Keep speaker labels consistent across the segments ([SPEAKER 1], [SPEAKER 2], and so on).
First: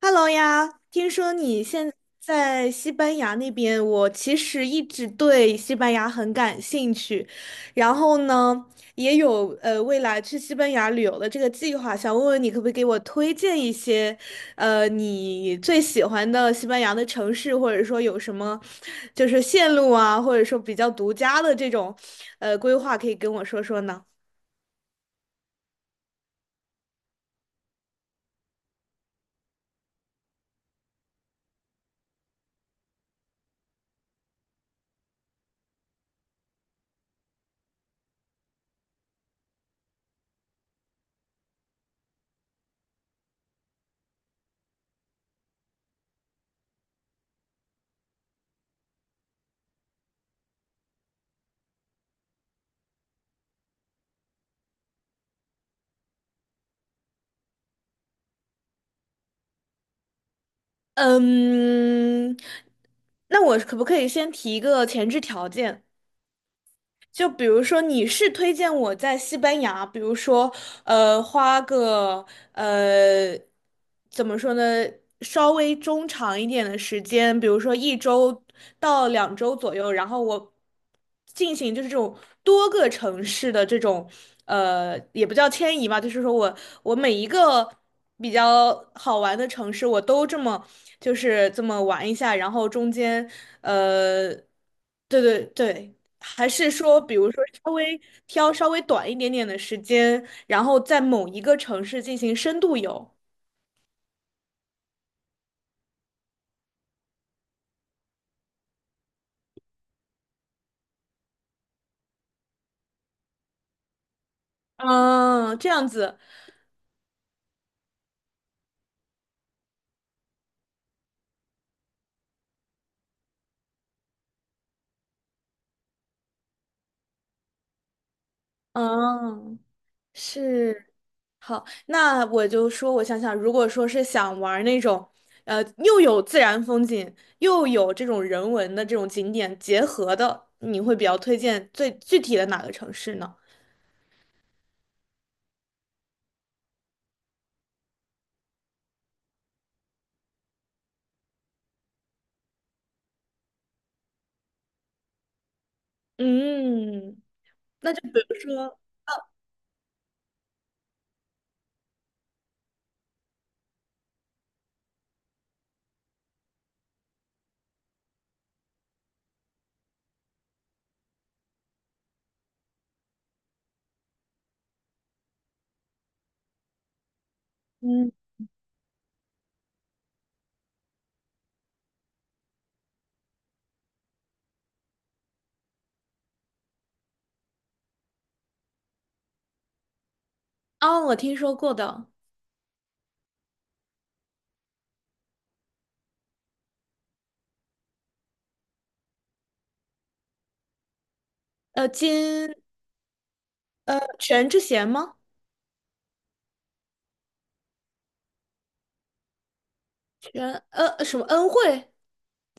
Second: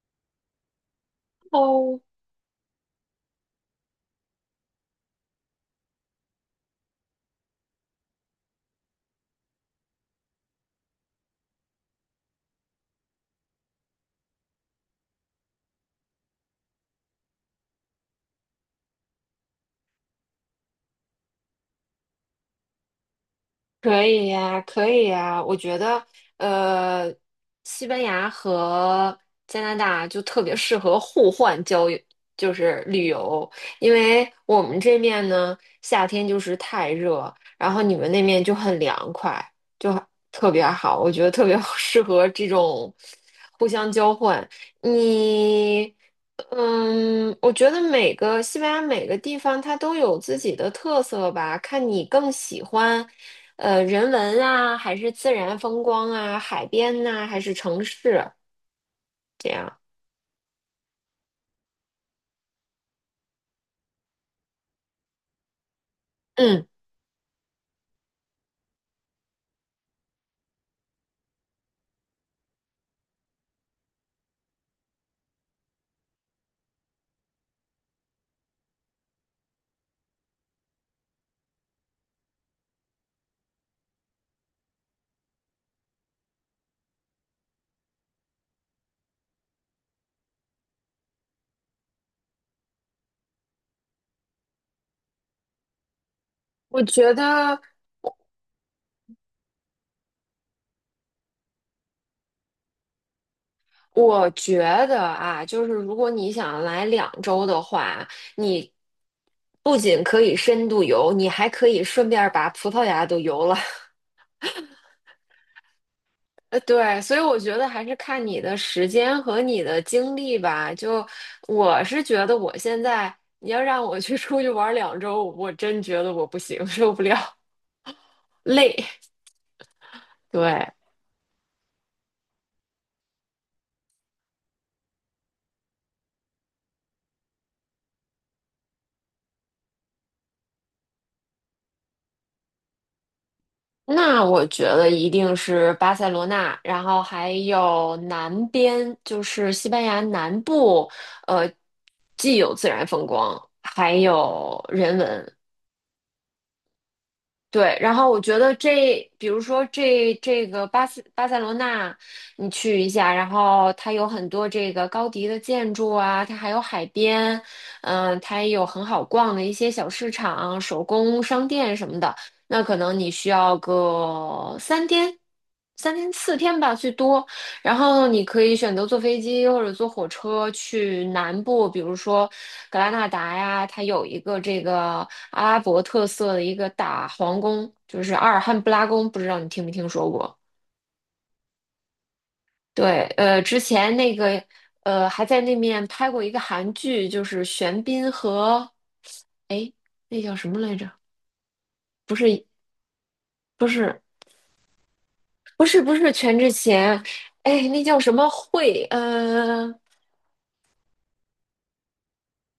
[SPEAKER 1] Hello 呀，听说你现
[SPEAKER 2] 好，
[SPEAKER 1] 在西班牙那边，我其实一直对西班牙很感兴趣，然后呢，也有未来去西班牙旅游的这个计划，想问问你可不可以给我推荐一些，呃，你最喜欢的西班牙的城市，或者说有什么就是线路啊，或者说比较独家的这种规划，可以跟我说说
[SPEAKER 2] 可
[SPEAKER 1] 呢？
[SPEAKER 2] 以呀，可以呀，我觉得，呃，西班牙和加拿大就特别适合互换交友，就是旅游。因为我们这面呢，夏天就是太热，然后你们那面就很凉快，就很特别好。我觉得特别 适合这种互相交换。你，嗯，我觉得每个西班牙每个地方它都有自己的特色吧，看你更喜欢人文啊，还是自然风光啊，海边呐、还是城市这样？
[SPEAKER 1] 嗯，那我可不可以先提一个前置条件？
[SPEAKER 2] 嗯，
[SPEAKER 1] 就比如说，你是推荐我在西班牙，比如说，呃，花个呃，怎么说呢，稍微中长一点的时间，比如说一周到两周左右，然后我进行就是这种多个城市的这种，呃，也不叫迁移吧，就是说我每一个比较好玩的城市，我都这么就是这么玩一下，然后中间，呃，对对对。还是
[SPEAKER 2] 我
[SPEAKER 1] 说，
[SPEAKER 2] 觉
[SPEAKER 1] 比如说
[SPEAKER 2] 得，
[SPEAKER 1] 稍微挑短一点点的时间，然后在某一个城市进行深度游？
[SPEAKER 2] 我觉得啊，就是如果你想来两周的话，你不仅可以深度游，你还可以顺便把葡萄牙都游了。
[SPEAKER 1] 嗯，这样子，
[SPEAKER 2] 对，所以我觉得还是看你的时间和你的精力吧。就我是觉得，我现在你要让我去出去玩儿两周，我真觉得我不行，受不了，累。
[SPEAKER 1] 嗯，
[SPEAKER 2] 对。
[SPEAKER 1] 是，好，那我就说，我想想，如果说是想玩儿那种，呃，又有自然风景，又有这种人文的这种景点结合的，你会比较推荐最具体的哪个城市呢？
[SPEAKER 2] 那我觉得一定是巴塞罗那，然后还有南边，就是西班牙南部，呃，既有自然风光，还有人文。
[SPEAKER 1] 嗯，
[SPEAKER 2] 对，
[SPEAKER 1] 那
[SPEAKER 2] 然
[SPEAKER 1] 就
[SPEAKER 2] 后
[SPEAKER 1] 比
[SPEAKER 2] 我
[SPEAKER 1] 如
[SPEAKER 2] 觉得
[SPEAKER 1] 说，
[SPEAKER 2] 这，比如说这个巴塞罗那，你去一下，然后它有很多这个高迪的建筑啊，它还有海边，嗯、它也有很好逛的一些小市场、手工商店什么的。那可能你需要个三天、3天4天吧，最多。然后
[SPEAKER 1] 嗯，
[SPEAKER 2] 你可以选择坐飞机或者坐火车去南部，比如说格拉纳达呀，它有一个这个阿拉伯特色的一个大皇宫，就是阿尔汉布拉宫，不知道你听没听说过？
[SPEAKER 1] 啊，我听说过的，
[SPEAKER 2] 对，之前那个还在那面拍过一个韩剧，就是玄彬和哎那叫什么来着？
[SPEAKER 1] 呃，金
[SPEAKER 2] 不是
[SPEAKER 1] 全智贤吗？
[SPEAKER 2] 不是不是全智贤，哎那叫什么慧？
[SPEAKER 1] 全什么恩惠？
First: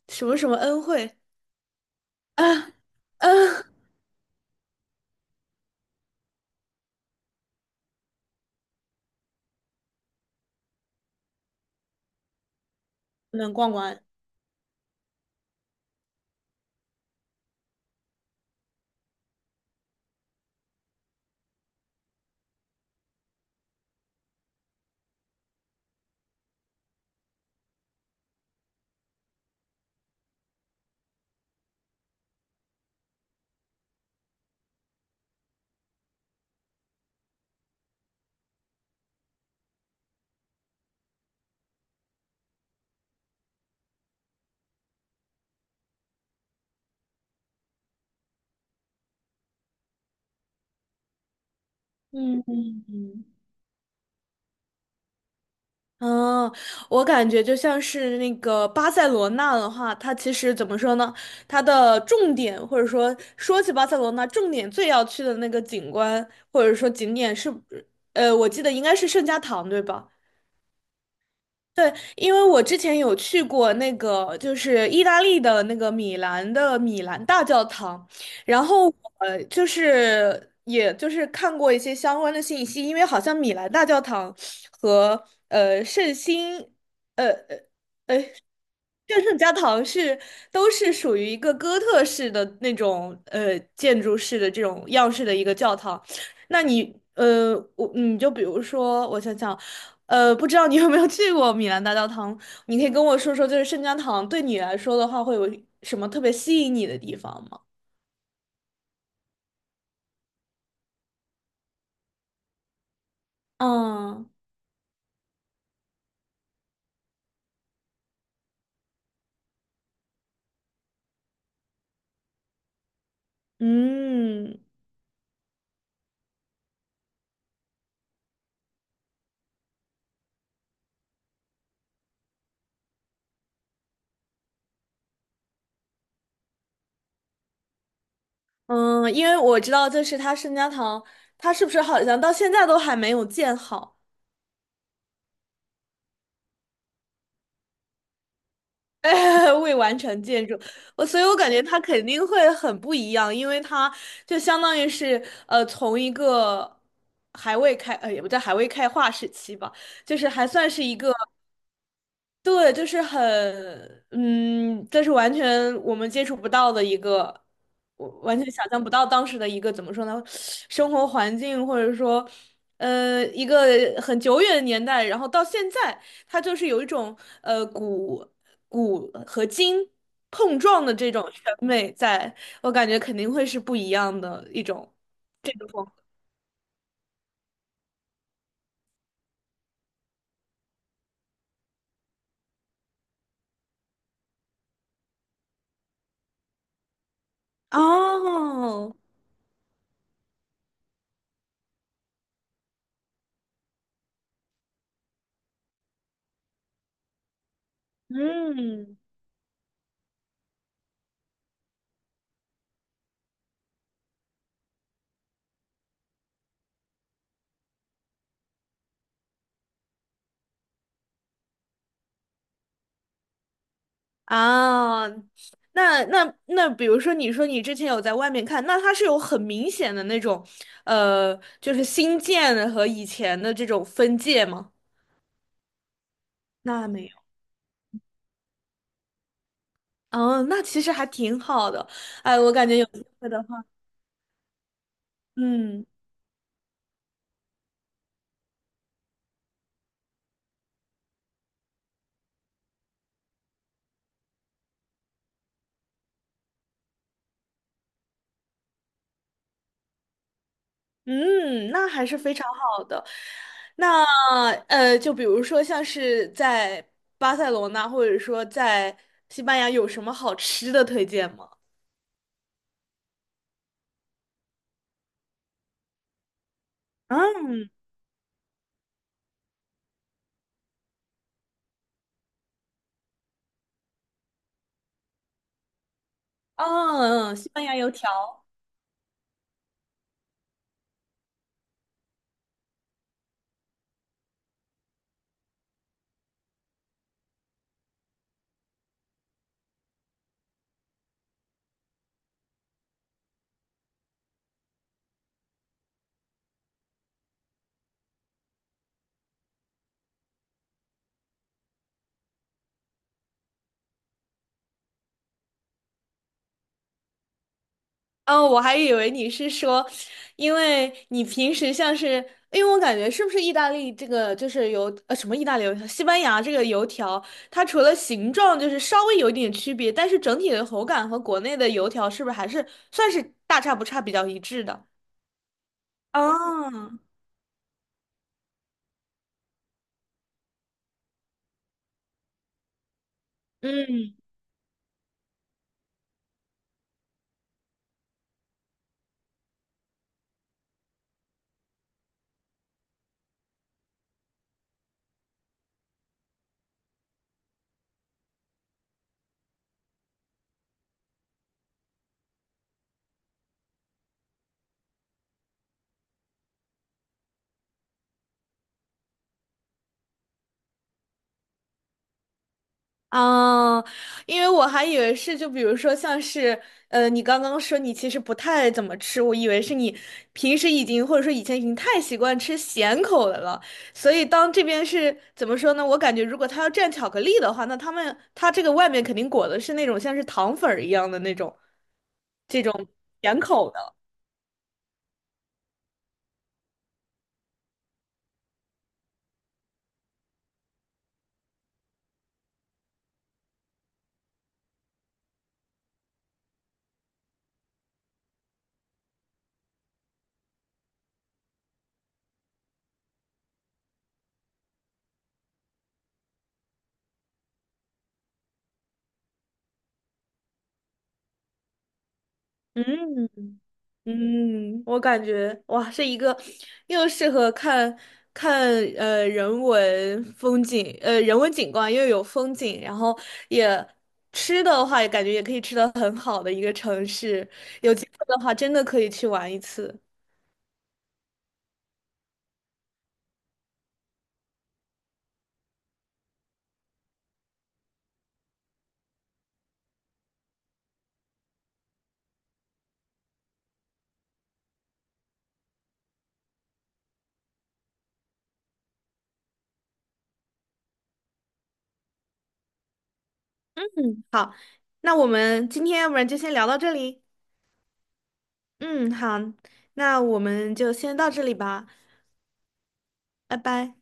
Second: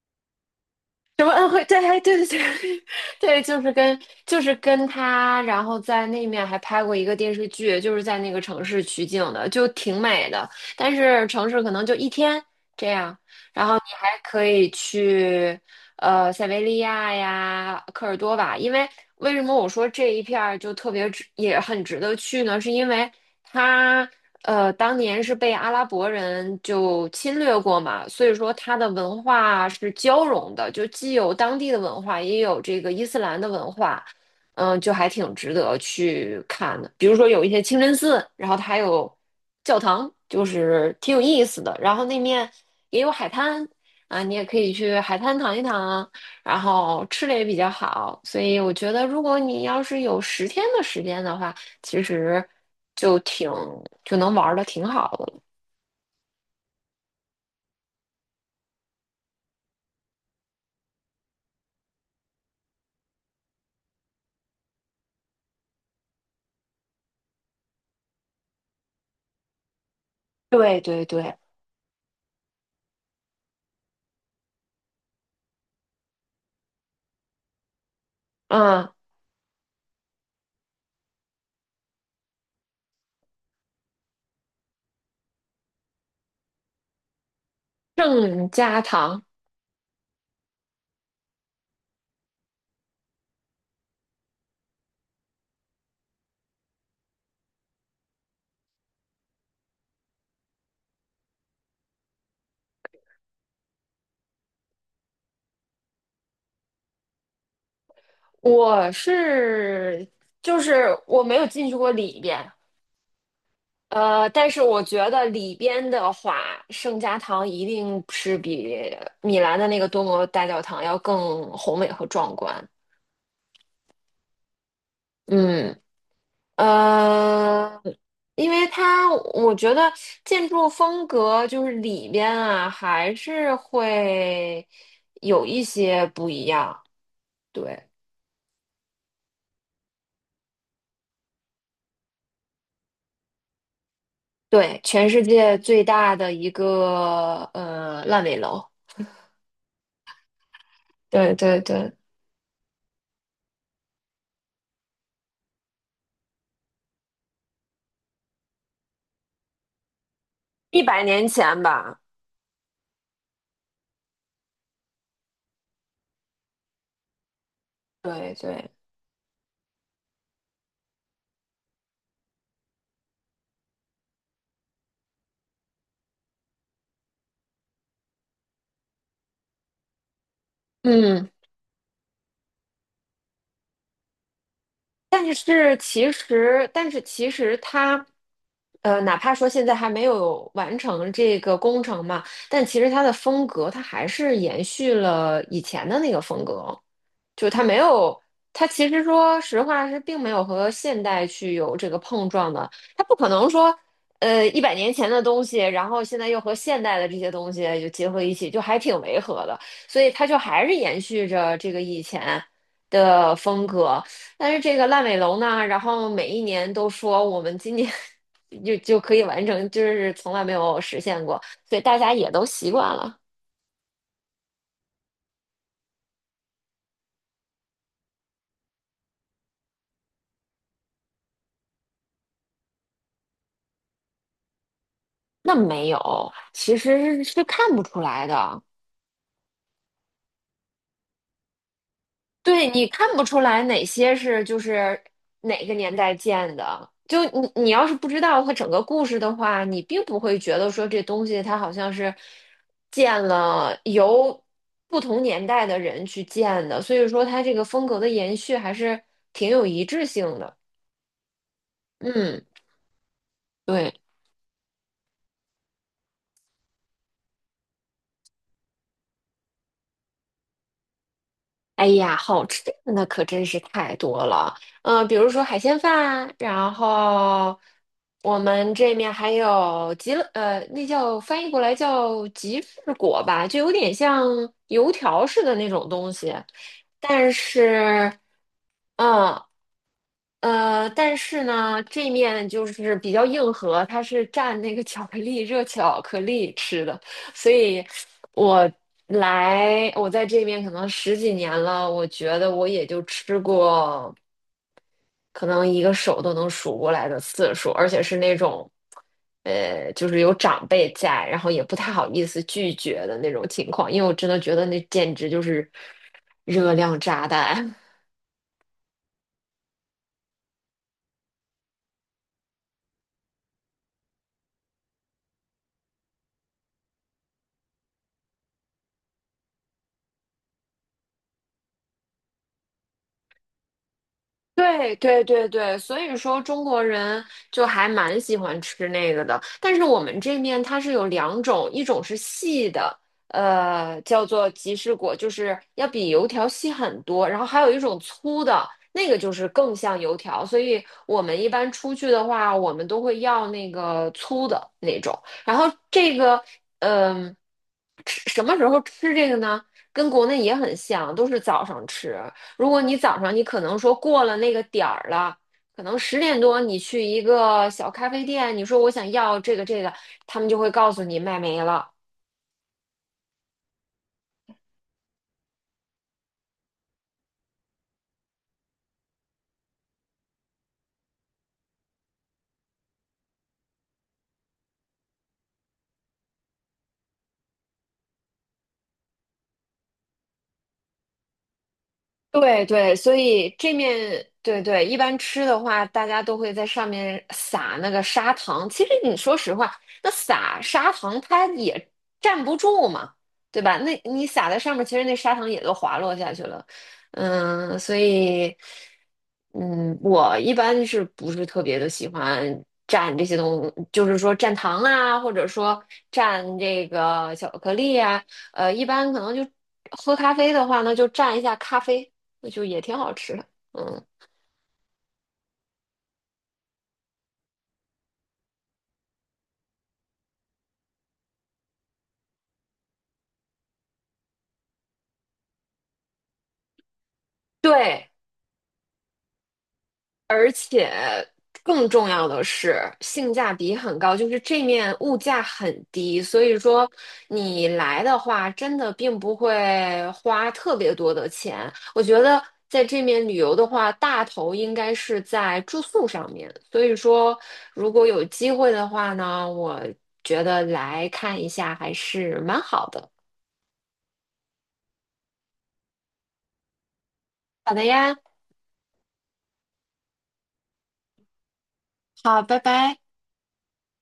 [SPEAKER 1] 什么恩惠？
[SPEAKER 2] 什么恩惠？对，对对
[SPEAKER 1] 啊，
[SPEAKER 2] 对 对，就
[SPEAKER 1] 嗯，
[SPEAKER 2] 是跟他，然后在那面还拍过一个电视剧，就是在那个城市取景的，就挺美的。但是城市可能就1天这样。
[SPEAKER 1] 能
[SPEAKER 2] 然
[SPEAKER 1] 逛
[SPEAKER 2] 后你
[SPEAKER 1] 完。
[SPEAKER 2] 还可以去塞维利亚呀、科尔多瓦，因为为什么我说这一片儿就特别值，也很值得去呢？是因为它当年是被阿拉伯人就侵略过嘛，所以说它的文化是交融的，就既有当地的文化，也有这个伊斯兰的文化。嗯，就还挺值得去看的。比如说有一些清真寺，然后它还有教堂，就是挺有意思的。然后那面也有海滩啊，你也可以去海滩躺一躺啊，然后吃的也比较好。所以我觉得，如果你要是有10天的时间的话，其实
[SPEAKER 1] 嗯嗯
[SPEAKER 2] 就
[SPEAKER 1] 嗯，
[SPEAKER 2] 挺就能玩的挺好的了。
[SPEAKER 1] 嗯，我感觉就像是那个巴塞罗那的话，它其实怎么说呢？它的重点或者说说起巴塞罗那，重点最要去的那个景观或者说景点是，呃，我记得应该是圣家堂，对吧？
[SPEAKER 2] 对对对。
[SPEAKER 1] 对，因为我之前有去过那个，就是意大利的那个米兰的米兰大教堂，然
[SPEAKER 2] 嗯，
[SPEAKER 1] 后就是也就是看过一些相关的信息，因为好像米兰大教堂和圣心，呃呃，哎，
[SPEAKER 2] 郑家堂，
[SPEAKER 1] 圣家堂是都是属于一个哥特式的那种建筑式的这种样式的一个教堂。那你你就比如说，我想想，呃，不知道你有没有去过米兰大教堂？你可以跟我说说，就是圣家堂对你来说的话，会有什么特别吸引你的地方吗？
[SPEAKER 2] 我是就是我没有进去过里边。呃，
[SPEAKER 1] 嗯
[SPEAKER 2] 但是我觉得里边的话，圣家堂一定是比米兰的那个多摩大教堂要更宏伟和壮观。
[SPEAKER 1] 嗯
[SPEAKER 2] 嗯，呃，因为它我觉得建筑风格就是里边啊，还是会有一些不一样。对
[SPEAKER 1] 嗯，因为我知道，就是它圣家堂，它是不是好像到现在都还没有建好？
[SPEAKER 2] 对，全世界最大的一个烂尾楼。
[SPEAKER 1] 未完成建筑，我所以，
[SPEAKER 2] 对
[SPEAKER 1] 我感
[SPEAKER 2] 对
[SPEAKER 1] 觉它
[SPEAKER 2] 对，
[SPEAKER 1] 肯定会很不一样，因为它就相当于是从一个还未开也不叫还未开化时期吧，就是还算
[SPEAKER 2] 一
[SPEAKER 1] 是一
[SPEAKER 2] 百
[SPEAKER 1] 个
[SPEAKER 2] 年前吧。
[SPEAKER 1] 对，就是很，嗯，这是完全我们接触不到的一个，我
[SPEAKER 2] 对
[SPEAKER 1] 完全想
[SPEAKER 2] 对，
[SPEAKER 1] 象不到当时的一个怎么说呢，生活环境或者说，呃，一个很久远的年代，然后到现在，它就是有一种呃古古和今碰撞的这
[SPEAKER 2] 嗯。
[SPEAKER 1] 种审美在，我感觉肯定会是不一样的一种
[SPEAKER 2] 但
[SPEAKER 1] 这个
[SPEAKER 2] 是
[SPEAKER 1] 风格。
[SPEAKER 2] 但是其实它，哪怕说现在还没有完成这个工程嘛，但其实它的风格，它还是延续了以前的那个风格，就它没有，它其
[SPEAKER 1] 哦，
[SPEAKER 2] 实说实话是并没有和现代去有这个碰撞的。它不可能说，一百年前的东西，然后现在又和现代的这些东西就结合一起，就还挺
[SPEAKER 1] 嗯。
[SPEAKER 2] 违和的。所以它就还是延续着这个以前的风格。但是这个烂尾楼呢，然后每一年都说我们今年 就可以完成，就是从来没有实现过，所以大家也都习惯了。
[SPEAKER 1] 啊，那，比如说，你说你之前有在外面看，那它是有很明显的那种，呃，就是新建的和以前的这种分界吗？
[SPEAKER 2] 那没有，其
[SPEAKER 1] 那没有，
[SPEAKER 2] 实是看不出来的。
[SPEAKER 1] 嗯，那其实还挺好的。哎，我感
[SPEAKER 2] 对，
[SPEAKER 1] 觉有
[SPEAKER 2] 你
[SPEAKER 1] 机
[SPEAKER 2] 看不
[SPEAKER 1] 会
[SPEAKER 2] 出
[SPEAKER 1] 的
[SPEAKER 2] 来
[SPEAKER 1] 话，
[SPEAKER 2] 哪些是哪个
[SPEAKER 1] 嗯
[SPEAKER 2] 年代建的。就你要是不知道它整个故事的话，你并不会觉得说这东西它好像是建了由不同年代的人去建的，所以说它这个风格的延续还是挺有一致性的。
[SPEAKER 1] 嗯，那还是非
[SPEAKER 2] 嗯，
[SPEAKER 1] 常好的。
[SPEAKER 2] 对。
[SPEAKER 1] 那就比如说像是在巴塞罗那，或者说在西班牙，有什么好吃的推荐吗？
[SPEAKER 2] 哎呀，好吃的那可真是太多了。嗯、比如说海鲜饭，然后
[SPEAKER 1] 嗯，
[SPEAKER 2] 我们这面还有吉乐，呃，那叫翻译过来叫吉士果吧，就有点像油条似的那种东西。
[SPEAKER 1] 嗯
[SPEAKER 2] 但
[SPEAKER 1] 嗯，西班牙油
[SPEAKER 2] 是，
[SPEAKER 1] 条。
[SPEAKER 2] 嗯但是呢，这面就是比较硬核，它是蘸那个巧克力，热巧克力吃的。所以来，我在这边可能10几年了，我觉得我也就吃过可能一个手都能数过来的次数，而且是那种，就是有长辈在，然后也不太好意思拒绝的那种情况，因为我真的觉得那简直就是热量炸弹。
[SPEAKER 1] 哦，我还以为你是说，因为你平时像是，因为我感觉是不是意大利这个就是油，呃，什么意大利油条，西班牙这个油条，它除了形状就是稍微有一点区别，但是整体的口感和国内的油条是不是还是算是大差不差，比较一致的？
[SPEAKER 2] 对对对对，所以说中国
[SPEAKER 1] 啊，
[SPEAKER 2] 人就还蛮喜欢吃那个的。但是我们这面它是有两种，一种是细的，呃，
[SPEAKER 1] 嗯，
[SPEAKER 2] 叫做吉士果，就是要比油条细很多。然后还有一种粗的，那个就是更像油条。所以我们一般出去的话，我们都会要那个粗的那种。然后这个，嗯、吃什么时候吃这个呢？跟国内也很像，都是早上吃。如果你早上你可能说过了那个点儿了，可能10点多你去一个小咖啡店，你说我想要这个，他们就会告诉你卖没了。
[SPEAKER 1] 啊，因为我还以为是，就比如说像是，呃，你刚刚说你其实不太怎么吃，我以为是你平时已经或者说以前已经太习惯吃咸口的了，所以当这边是怎么说呢？我感觉如果他要蘸巧克力的话，那他这个外面肯定裹的是那种像是糖粉儿一样的那种这
[SPEAKER 2] 对
[SPEAKER 1] 种
[SPEAKER 2] 对，所
[SPEAKER 1] 咸
[SPEAKER 2] 以
[SPEAKER 1] 口
[SPEAKER 2] 这
[SPEAKER 1] 的，
[SPEAKER 2] 面对对，一般吃的话，大家都会在上面撒那个砂糖。其实你说实话，那撒砂糖它也站不住嘛，对吧？那你撒在上面，其实那砂糖也都滑落下去了。嗯，所以，嗯，我一般是不是特别的喜欢蘸这些东西，就是说蘸糖啊，或者说蘸这个巧克力啊。一般可能就喝咖啡的话呢，就蘸一下咖啡。那就也挺好吃的。
[SPEAKER 1] 嗯。
[SPEAKER 2] 嗯，
[SPEAKER 1] 嗯，我感觉哇，是一个又适合看人文风景，人文景观又有风景，然后也吃的话，也感觉也可以吃的很好的一个城市。有机
[SPEAKER 2] 对，
[SPEAKER 1] 会的话，真的可以去玩一次。
[SPEAKER 2] 而且更重要的是性价比很高，就是这面物价很低，所以说你来的话，真的并不会花特别多的钱。我觉得在这面旅游的话，大头应该是在住宿上面，所以说如果有机会的话呢，我觉得来看一下还是蛮好的。
[SPEAKER 1] 那我们今天要不然就先聊到这里。
[SPEAKER 2] 好的呀，
[SPEAKER 1] 嗯，好，那我们就先到这里吧，
[SPEAKER 2] 好，拜拜。
[SPEAKER 1] 拜拜。